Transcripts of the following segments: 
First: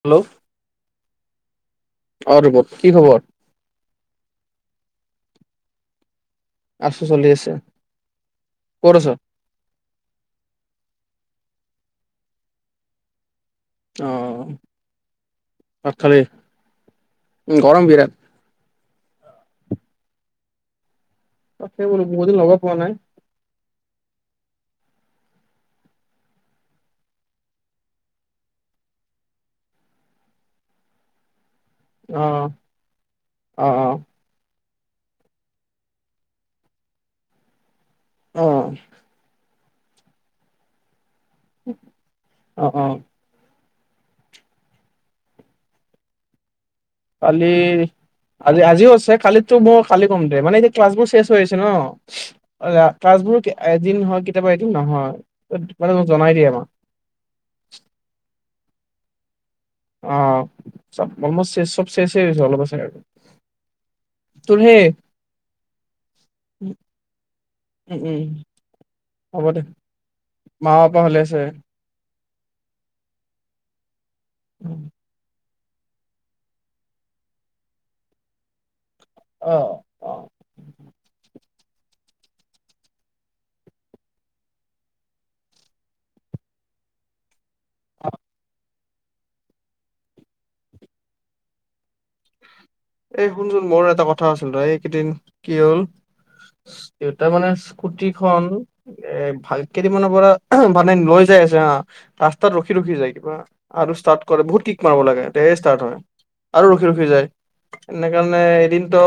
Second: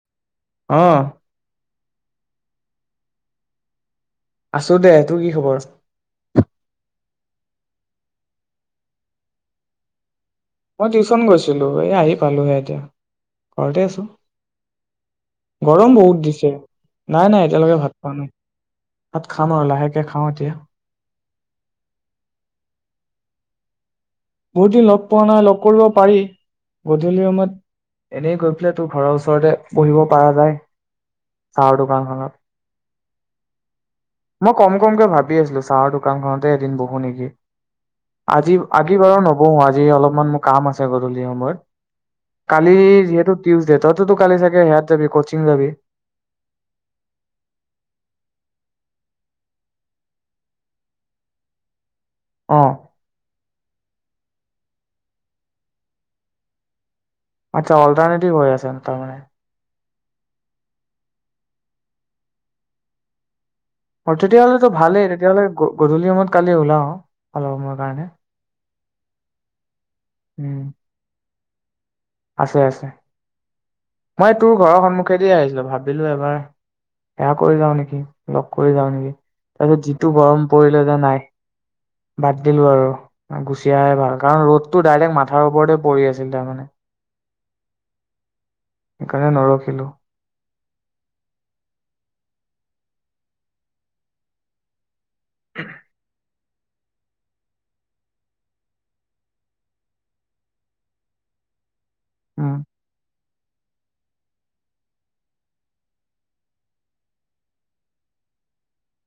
Hello আহ অ ৰূপক কি খবৰ আছো দে তোৰ কি খবৰ আছো চলি আছে ক'ত আছ মই টিউচন গৈছিলো এই আহি পালোহে এতিয়া ঘৰতে আছো অ ভাত গৰম খালি বহুত দিছে নাই নাই এতিয়ালৈকে গৰম ভাত বিৰাট পোৱা নাই ভাত খা খাম আৰু লাহেকে খাওঁ এতিয়া ত সেই বোলো বহুত দিন লগত পোৱা নাই বহুত দিন লগ পোৱা নাই লগ কৰিব পাৰি গধূলি সময়ত এনেই গৈ পেলাই তোৰ ঘৰৰ ওচৰতে বহিব পৰা যায় চাহৰ অ অ অ দোকানখনত মোক কম কমকে ভাবি আছিলো চাহৰ দোকানখনতে এদিন বহো নেকি আহ হ আজি অলপমান মোৰ কাম আছে যি সময় অ কালি অ যিহেতু টিউজ দে তইতো কালি চাগে হেয়াত যাবি কচিং যাবি কালি আজি আজিও আছে কালিতো মই কালি কম দে মানে এতিয়া ক্লাছবোৰ চেঞ্জ হৈ আছে ন অ অ ক্লাছবোৰ দিনত হয় কেতিয়াবা এদিন নহয় তো জনাই দিয়ে আমাৰ আচ্ছা অল্টাৰনেটিভ হৈ আছে তাৰমানে আহ চ অলমষ্ট চব চেচ হৈছে অলপ আছে আৰু অ তোৰ তেতিয়াহ'লেতো সেই ভালেই তেতিয়াহ'লে গধূলি সমত কালি ওলাও অলপ সময়ৰ উম কাৰণে উম হ'ব দে উম মা পাপা ভালে আছে আছে আছে মই তোৰ ঘৰৰ সন্মুখে দি আহিলো ভাবিলো এবাৰ সেৱা কৰি যাও নেকি লগ কৰি যাও নেকি অ তাৰ পিছত যিটো অ গৰম পৰিলে যে নাই বাদ দিলো আৰু গুচিয়াহে ভাল কাৰণ ৰ'দতটো ডাইৰেক্ট মাথাৰ ওপৰতে পৰি আছিল তাৰমানে অ সেইকাৰণে নৰখিলোঁ এ শুনচোন মোৰ এটা কথা আছিল ৰ এইকেইদিন কি হ'ল দেউতাৰ মানে স্কুটি খন এ ভাল কেইদিনমানৰ পৰা মানে লৈ যাই আছে হা ৰাস্তাত উম, ৰখি ৰখি যায় কিবা আৰু ষ্টাৰট কৰে বহুত কিক মাৰিব লাগে তেয়ে ষ্টাৰ্ট হয় আৰু ৰখি ৰখি যায় সেনে কাৰণে এদিনতো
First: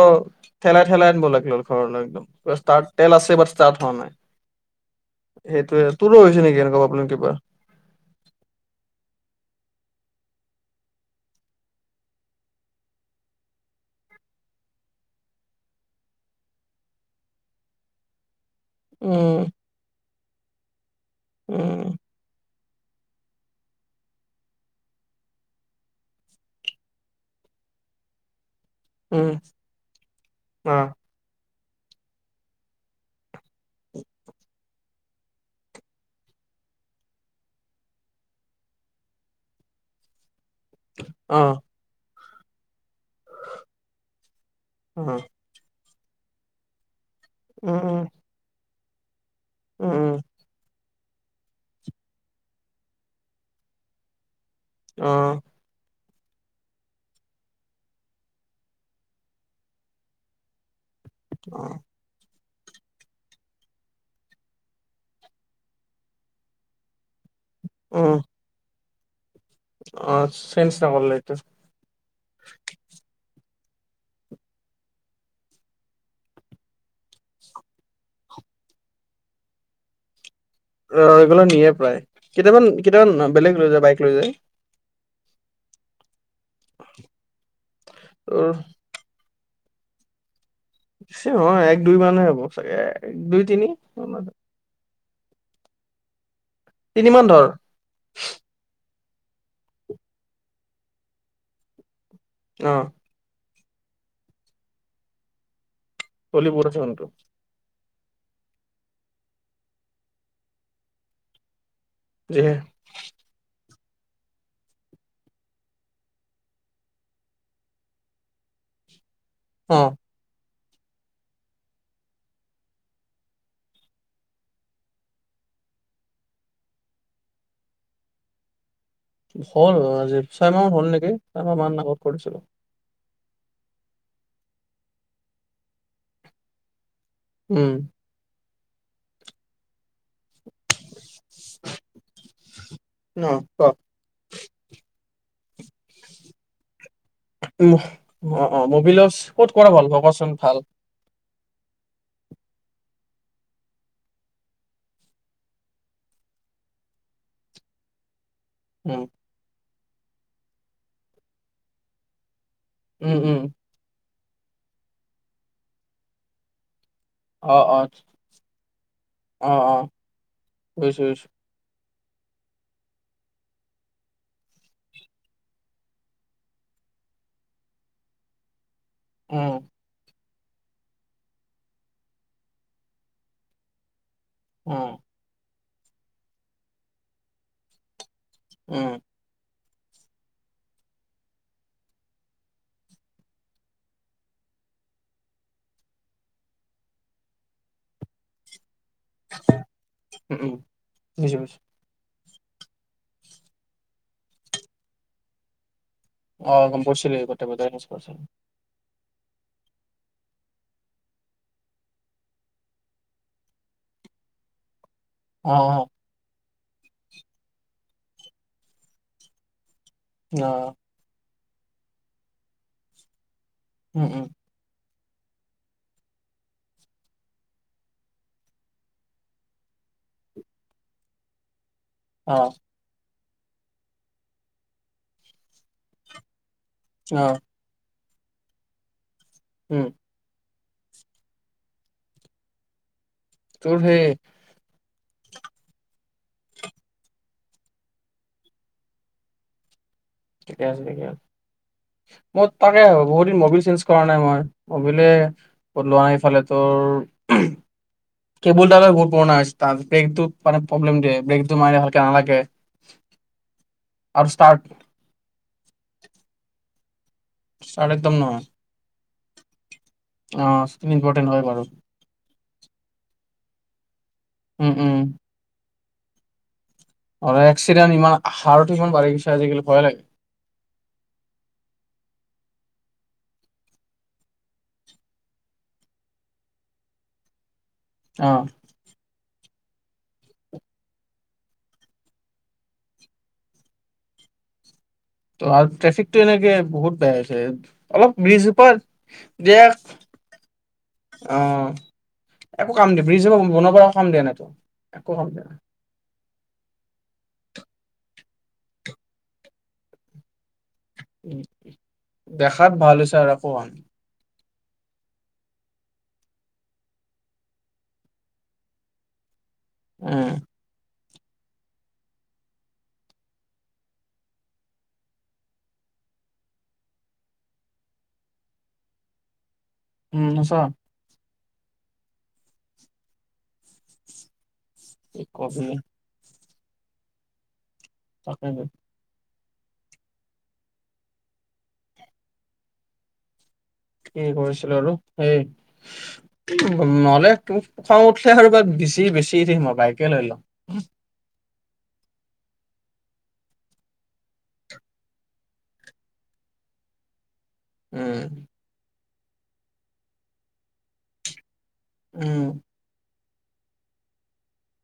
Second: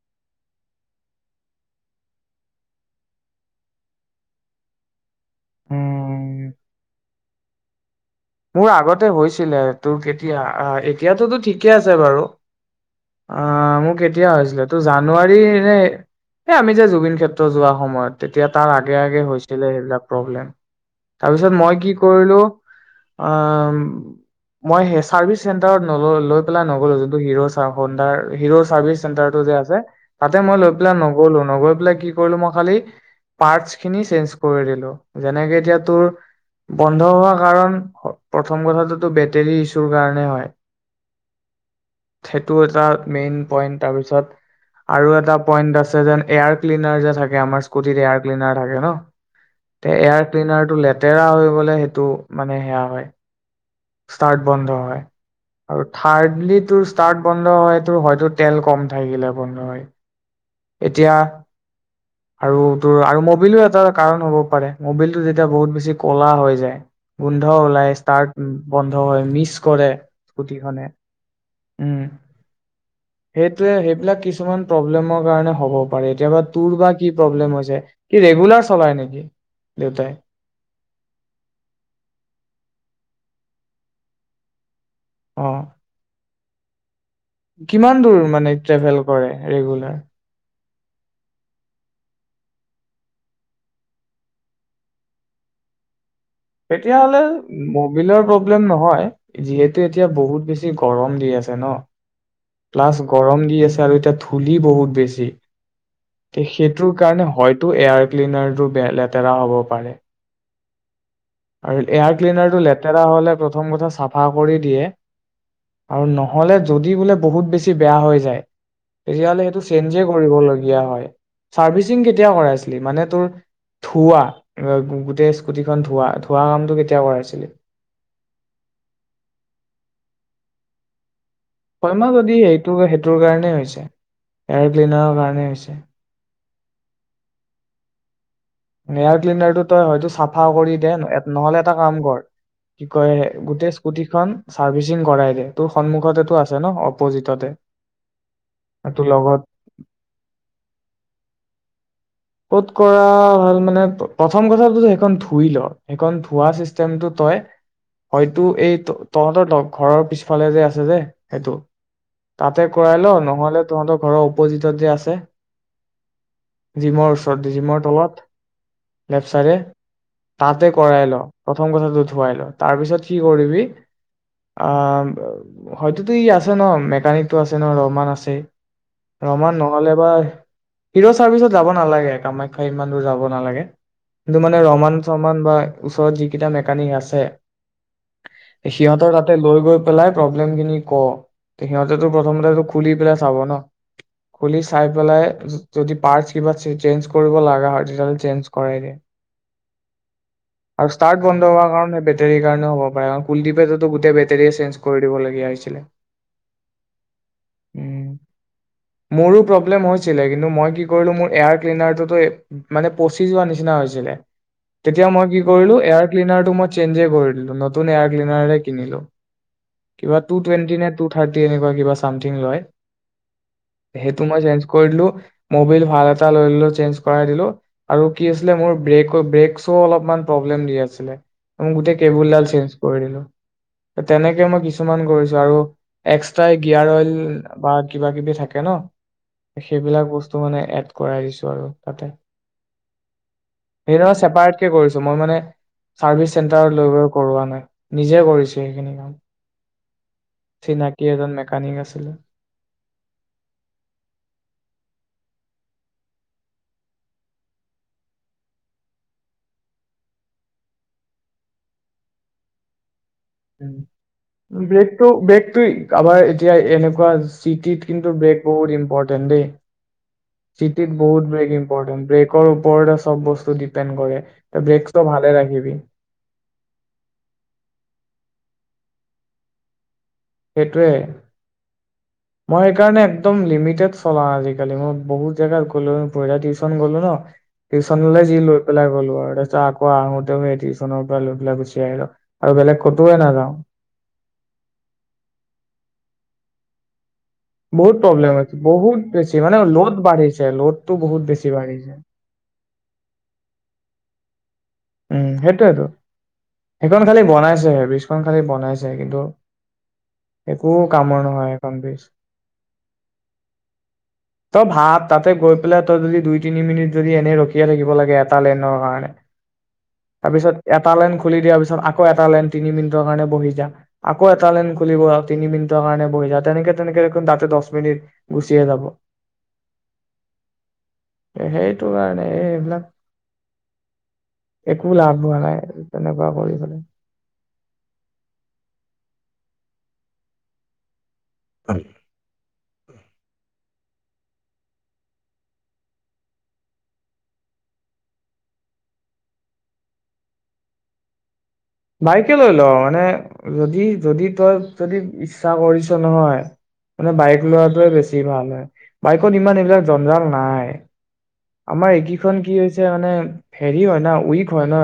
ঠেলাই ঠেলাই আনিব লাগিল ঘৰলৈ একদম ষ্টাৰট তেল আছে বাট ষ্টাৰ্ট হোৱা নাই সেইটোৱে তোৰো হৈছে উম, নেকি এনেকুৱা প্ৰব্লেম কিবা? মোৰ আগতে হৈছিলে তোৰ কেতিয়া এতিয়াতো ঠিকে আছে বাৰু অহ মোৰ কেতিয়া হৈছিলে তোৰ জানুৱাৰী এই আমি যে জুবিন ক্ষেত্ৰ যোৱা সময়তে এতিয়া তাৰ আগে আগে উম হৈছিলে সেইবিলাক প্ৰব্লেম তাৰ পিছত মই কি উম কৰিলো অহ মই হে চাৰ্ভিচ চেণ্টাৰত ন লৈ পেলাই নগ'লো যোনটো হিৰৰ হ তাতে চাৰ্ভিছ চেণ্টাৰ উম টো যে আছে তাতে মই লৈ অ পিনে নগলো বোলে কি কৰিলো মই খালি পাৰ্টচ খিনি চেঞ্জ কৰি দিলো। যেনেকে এতিয়া তোৰ বন্ধ হোৱা কাৰণ প্ৰথম কথাটোতো বেটেৰী ইছ্যুৰ কাৰণে হয়। অহ' সেইটো এটা মেইন পইন্ট তাৰপিছত অ আৰু এটা পইন্ট আছে যেন এয়াৰ ক্লিনাৰ যে থাকে আমাৰ উম স্কুটিত উম এয়াৰ ক্লিনাৰ থাকে ন। [unintelligible] তে উম এয়াৰ ক্লিনাৰ টো লে তেৰা হৈ গলে সেইটো মানে সেয়া হয়। ষ্টাৰ্ট বন্ধ হয় অ আৰু থাৰ্ডলি তোৰ ষ্টাৰ্ট বন্ধ হয় তোৰ হয়তো তেল কম থাকিলে বন্ধ হয়। এতিয়া অ আৰু তোৰ আৰু মবিলো এটা কাৰণ হ'ব পাৰে, মবিলটো যেতিয়া বহুত বেছি কলা হৈ যায় গোন্ধ ওলাই উম ষ্টাৰ্ট বন্ধ হয় মিছ কৰে অ চেঞ্জ স্কুটিখনে। নকৰিলে এইটো উম। সে টোৱে সেইবিলাক কিছুমান প্ৰব্লেমৰ কাৰণে হ'ব পাৰে। এতিয়া বা তোৰ বা কি প্ৰব্লেম হৈছে? কি ৰেগুলাৰ চলাই নেকি দেউতাই? অহ ৰেগুলাৰ নিয়ে প্ৰায় কেইটামান কেইটামান বেলেগ লৈ যায় বাইক লৈ যায়। অহ [unintelligible] কিমান দূৰ ত মানে ট্ৰেভেল কৰে? ৰেগুলাৰ [unintelligible] এক দুই মানহে হ'ব চাগে এ দুই তিনি [unintelligible] তেতিয়াহলে তিনিমান ধৰ মবিলৰ প্ৰব্লেম নহয়। যিহেতু এতিয়া বহুত বেছি গৰম দি আছে ন অ প্লাছ গৰম দি আছে আৰু এতিয়া ধূলি বহুত বেছি। চলি বহুত আছে সেইটোৰ মানুহটো কাৰণে হয় তোৰ এয়াৰ ক্লিনাৰটো বে - লেতেৰা হ'ব পাৰে। আৰু এয়াৰ যিহে ক্লিনাৰটো লেতেৰা হলে প্ৰথম কথা চাফা কৰি দিয়ে আৰু নহ'লে যদি বোলে বহুত বেছি বেয়া হৈ যায় তেতিয়াহ'লে সেইতো অ চেঞ্জে কৰিব লাগে। [unintelligible] হয় চাৰ্ভিচিং কেতিয়া কৰাইছিলি? মানে তোৰ ধুৱা [unintelligible] গোটেই স্কুটিখন ধুৱা। ধুৱা কামটো কেতিয়া কৰাইছিলি? হল আজি ছয় মাহ মান হল নেকি। ছয়মাহ মান আগত হয়মা কৰিছিলো যদি সেইটো তোৰ কাৰণেই আহিছো এয়াৰ ক্লিনাৰৰ কাৰণে আহিছো উম নয়াৰ্লি নডাইডটো ত হয় চাফাও কৰি নহলে এটা কাম কৰ ন গো্ু ক চাৰ্চি কৰাই তোৰ সন্মুখতেতো আছে ন অপজিততে অ অ মবিল তোৰ লগত ক'ত কৰা ভাল ভ কোৱাচোন ভাল ক'ত কৰা হল মানে প্ৰথম কথাটোত সেইখন ধুই ল সেইখন ধোৱাা চিষ্টেমটো তই হয়তো এই উম তহঁতৰ লগ ঘৰৰ পিছফালে যে আছে যে সেইটো তাতে কৰাই ল উম উম নহলে তহঁতৰ ঘৰৰ [unintelligible] [unintelligible] অ ধুৱাই অ ল অ অ বুজিছো বুজিছো তাৰ পিছত কি কৰিবি অ হয়ততো ই আছে ন মেকানিকটো আছে ন ৰহমান আছে উম ৰমমান নহলে বা হিৰ' চাৰ্ভিচত যাব নালাগে কামাখ্যা ইমান দূৰ যাব নালাগে কিন্তটো মানে উম ৰমান চমান বা ওচৰত যিকেইটা মেকানিক আছে উম সিহঁতৰ তাতে লৈ গৈ খুলি কেনে প্ৰব্লেম টো ক কৰিব লগা হয় তোল চেঞ্জ কৰাই দে উম উম আৰু ষ্টাৰ্ট বুজিছো বন্ধ বুজিছো হোৱাৰ কাৰণে বেটাৰ কাৰণও হ'ব পাৰে কাৰণ কুলদ্বীপততো গোটেই বেটাৰীয়ে চেঞ্জ দিবলগীয়া হৈছিলে অ গম পাইছিলি গটে বজাই উম থৈছে মোৰো প্ৰব্লেম হৈছিলে কিন্তু মই কি কৰিলো মোৰ এয়াৰ ক্লিনাৰটোত মানে পচি যোৱাৰ নিচিনা হৈছিলে তেতিয়া মই কি অ অ কৰিলো এয়াৰ ক্লিনাৰ টো মই চেঞ্জে কৰি দিলো নতুন এয়াৰ ক্লিনাৰ কিনিলো কিবা টু অ টুৱেন্টি নে টু থাৰ্টি তে এনেকোৱা কিবা চামথিং লয় উম সেইটো উম মই চেঞ্জ কৰি দিলো মোবাইল ভাল এটা লৈ ললো চেঞ্জ কৰাই দিলো আৰু কি আছিলে মোৰ ব্ৰেক ব্ৰেক শ্ব অলপমান প্ৰব্লেম দি আছিলে মই গোটেই কেবুল অ ডাল চেঞ্জ কৰি দিলো তেনেকে মই কিছুমান কৰিছো আৰু এক্স তাই গিয়াৰ অইল অ বা কিবা কিবি থাকে ন। উম সেইবিলাক বস্তু মানে এড কৰাই দিছো আৰু। তাতে সেই নহয় ছেপাৰেটকে কৰিছো মই মানে চাৰ্ভিচ চেণ্টাৰ লৈ গৈ কৰোৱা নাই। নিজে কৰিছে সেইখিনি ঠিকে আছে, চিনাকি এজন মেকানিক আছিলে মই তাকে বহুত দিন মবিল চেঞ্জ কৰা নাই মই মবিলে লোৱা নাই এইফালে তোৰ কেবল ডালে বহুত পুৰণা হৈছে তাৰ ব্ৰেকটো মানে প্ৰব্লেম দিয়ে ব্ৰেকটো মাৰে ভালকে নালাগে। আৰু ষ্টাৰ্ট উ ব্লেক তো ব্ৰেগতো আমাৰ এতিয়া এনেকোৱা হৈছে চিটিত ষ্টাৰ্ট কিন্তু একদম ব্ৰেক নহয় বহুত ইম্পৰ্টেণ্ট তেন্তে অ চিটিত ইম্পৰ্টেণ্ট বহুত হয় ব্ৰেক বাৰু ইম্পৰ্টেণ্ট ব্ৰেক মুঠৰ ওপৰতে চব বস্তু ডিপেণ্ড কৰে তই উম উম ব্ৰেকতো ভালে ৰাখিবি। অ এক্সিডেণ্ট ইমান হাৰতো ইমান বাঢ়ি গৈছে আজিকালি ভয় লাগে। সেইটোৱে মই সেইকাৰণে একদম লিমিটেড চলাওঁ আজিকালি মই বহুত জেগাত গলো টিউশচন গলো ন টিউশ্যনলে অ যি লৈ পেলাই গ'লো আৰু ত আকৌ আহোতেও সেই টিউশনৰ পৰা লৈ পেলাই গুচি আহিলো আৰু বেলেগ কতোৱে নাযাওঁ। ত আৰু ট্ৰেফিকটো এনেকে বহুত বেয়া বহুত অলপ প্ৰব্লেম আছে ব্ৰিজজোপা বহুত বেছি মানে দিয়া লোড বাঢ়িছে লোডটো বহুত অ বেছি বাঢ়িছে। একো কাম দিয়ে ব্ৰিজৰ পা বনা পৰা কাম দিয়া নাই একো উম, কাম দিয়া সেইটোৱে তো সেইখন খালি বনাইছেহে ব্ৰিজখন খালি বনাইছেহে কিন্তু একো কামৰ নহয় সেইখন ব্ৰিজ দেখাত ভাল হৈছে আৰু অকণমান তই ভাব তাতে গৈ পেলাই তই যদি দুই তিনি মিনিট যদি এনেই ৰখিয়ে থাকিব লাগে এটা লেন কাৰণে। উম, তাৰপিছত এটা লাইন খুলি দিয়াৰ পিছত আকৌ এটা লাইন তিনি মিনিটৰ কাৰণে বহি যা, আকৌ এটা লাইন খুলিব তিনি মিনিটৰ কাৰণে বহি যা, তেনেকে তেনেকে দেখোন তাতে দহ মিনিট গুচিয়ে যাব। উম, সঁচা। সেইটো কাৰণে এই এইবিলাক একো লাভ কি হোৱা কবি নাই তেনেকুৱা কৰি। হয়। তাকেইটো। হ, কি কৰিছিলো আৰু হেই নহলে ত খং উঠিলে আৰু বা বেচি বেচি উঠি মই বাইকে লৈ লওঁ বাইকে লৈ ল মানে যদি যদি তই যদি ইচ্ছা কৰিছ নহয় মানে বাইক লোৱােটোৱে বেছি উম, ভাল হয় বাইকত ইমান এইবিলাক জঞ্জাল নাই আমাৰ এইকেইখন উম, কি হৈছে মানে হেৰি হয় ন উইক হয় ন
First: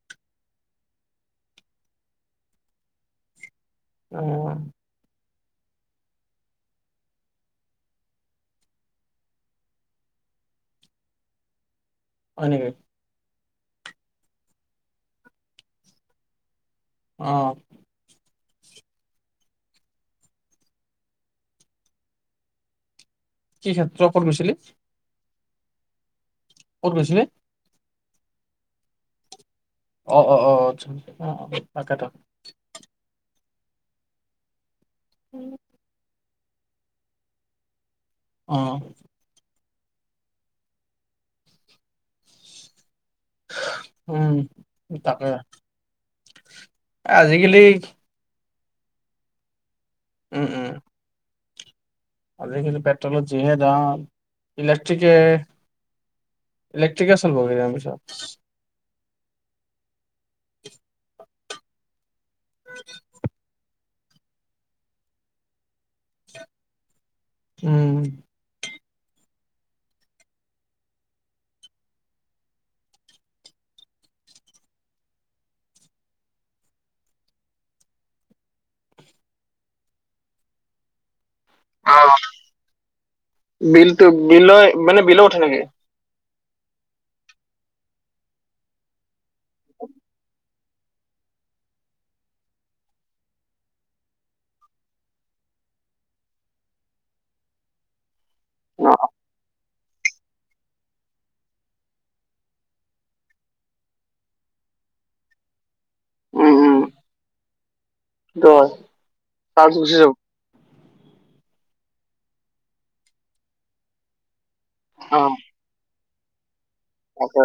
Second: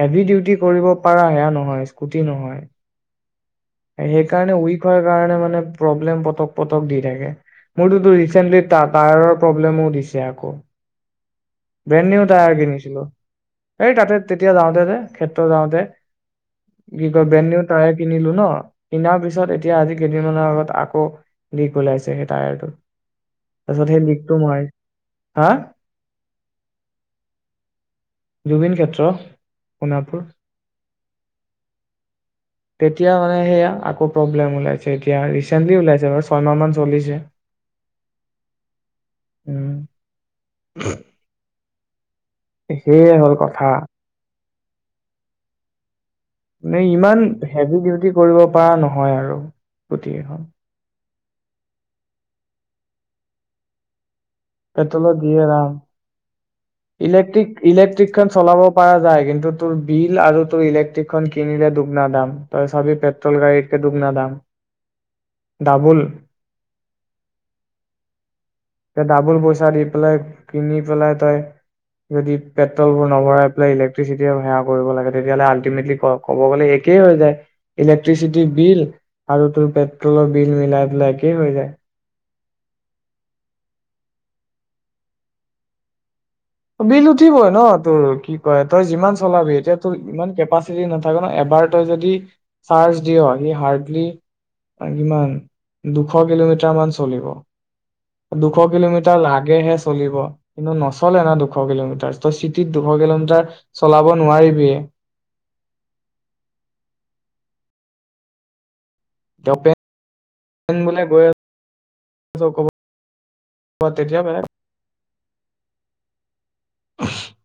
হেভি ডিউটি কৰিব পাৰা সেয়া নহয় স্কুটি নহয় সেইকাৰণে অ', উইক হোৱাৰ কাৰণে মানে প্ৰব্লেম পতক পতক দি থাকে মোৰতো ৰিচেন্টলি টাটা ৰো প্ৰব্লেম দিছে আকৌ ব্ৰেণ্ড নিও হয় টায়াৰ নেকি? কিনিছিলো এই তাতে তেতিয়া যাওঁতে যে ক্ষেত্ৰ যাওঁতে কি কয় অ', বেননিউ টাইয়াৰ কিনিলো ন কিনা পিছত এতিয়া আজি কেইদিনমানৰ আগত আকৌ দিগ ওলাইছে সেই টায়াৰটো কি যদি হে ক্ষেত্ৰ ক'ত লিখাটো গৈছিলি? মই হা ক'ত গৈছিলি জুবিন ক্ষেত্ৰ অ সোণাপুৰ অ আটছা তাকে তো তেতিয়া হয় সেয়া আকৌ প্ৰব্লেম ওলাই এতিয়া ৰিচেনলি ওলাইছে বাৰু প্ৰণমান চলিছে আহ উম সেয়ে হ'ল কথা উম, তাকে নে এ ইমান আজিকালি হেভি ডিউটি কৰিব বা নহয় আৰু গোটেই কেইখন আৰু আজি কালি পেট্ৰলৰ যিহে দাম ইলেক্ট্ৰিকে প্ৰেটলৰ যি হে দাম ইলেক্ট্ৰিকে চলিব ইলেক্ট্ৰিক কেইদিনমান পিছত ইলেক্ট্ৰিক খন চলাব পাৰা কিন্তু তোৰ বিল আৰু তোৰ ইলেক্ট্ৰিক খন কিনিলে দুগনা দাম তই চাবি পেট্ৰল গাড়ীত সে দুগ না দাম দাবুল উম ত ডাবুল পইচা দি পেলাই কিনি পেলাই তই যদি পেট্ৰল বোৰ নভৰাই পেলাই ইলেক্ট্ৰিচিটি সেৱা কৰিব লাগে তেতিয়াহলে আল্টিমেটলি ক'ব গ'লে একেই হৈ যায় ইলেক্ট্ৰিচিটিৰ বিল আৰু তোৰ পেট্ৰলৰ বিল মিলাই একে কি হৈ যায় অ', বিলটো বিলয় মানে বিল উঠে নেকি বিল উঠিবই ন তোৰ কি কয় তই যিমান চলাবি এতিয়া তোৰ ইমান কেপাচিটি নাথাকে ন এবাৰ তই যদি চাৰ্জ দিয় সি হাৰ্ডলি কিমান দুশ কিলোমিটাৰ মান চলিব দুশ অ', কিলোমিটাৰ লাগেহে চলিব কিন্তু নচলে ন দুশ কিলোমিটাৰ তই চিটিত দুশ কিলোমিটাৰ চলাব নোৱাৰিবি উম উম দছ চাৰ খুচি যাব আমি বোলে গৈ আছো তেতিয়া বেলেগ কথা অ আছা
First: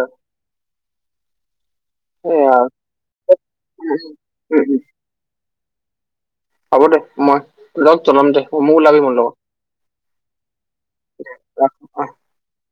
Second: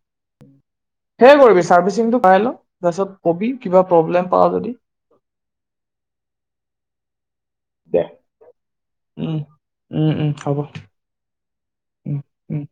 সেইবোৰে বেছি চাৰবিচিং তো কৰাই ল তাৰ পিচত কবি কিবা উম পবলেম হলে উম হ'ব দে মই লগ জনাম দে মোক ওলাবি মোৰ লগত উম উম উম হ'ব ৰাখো অ উম উম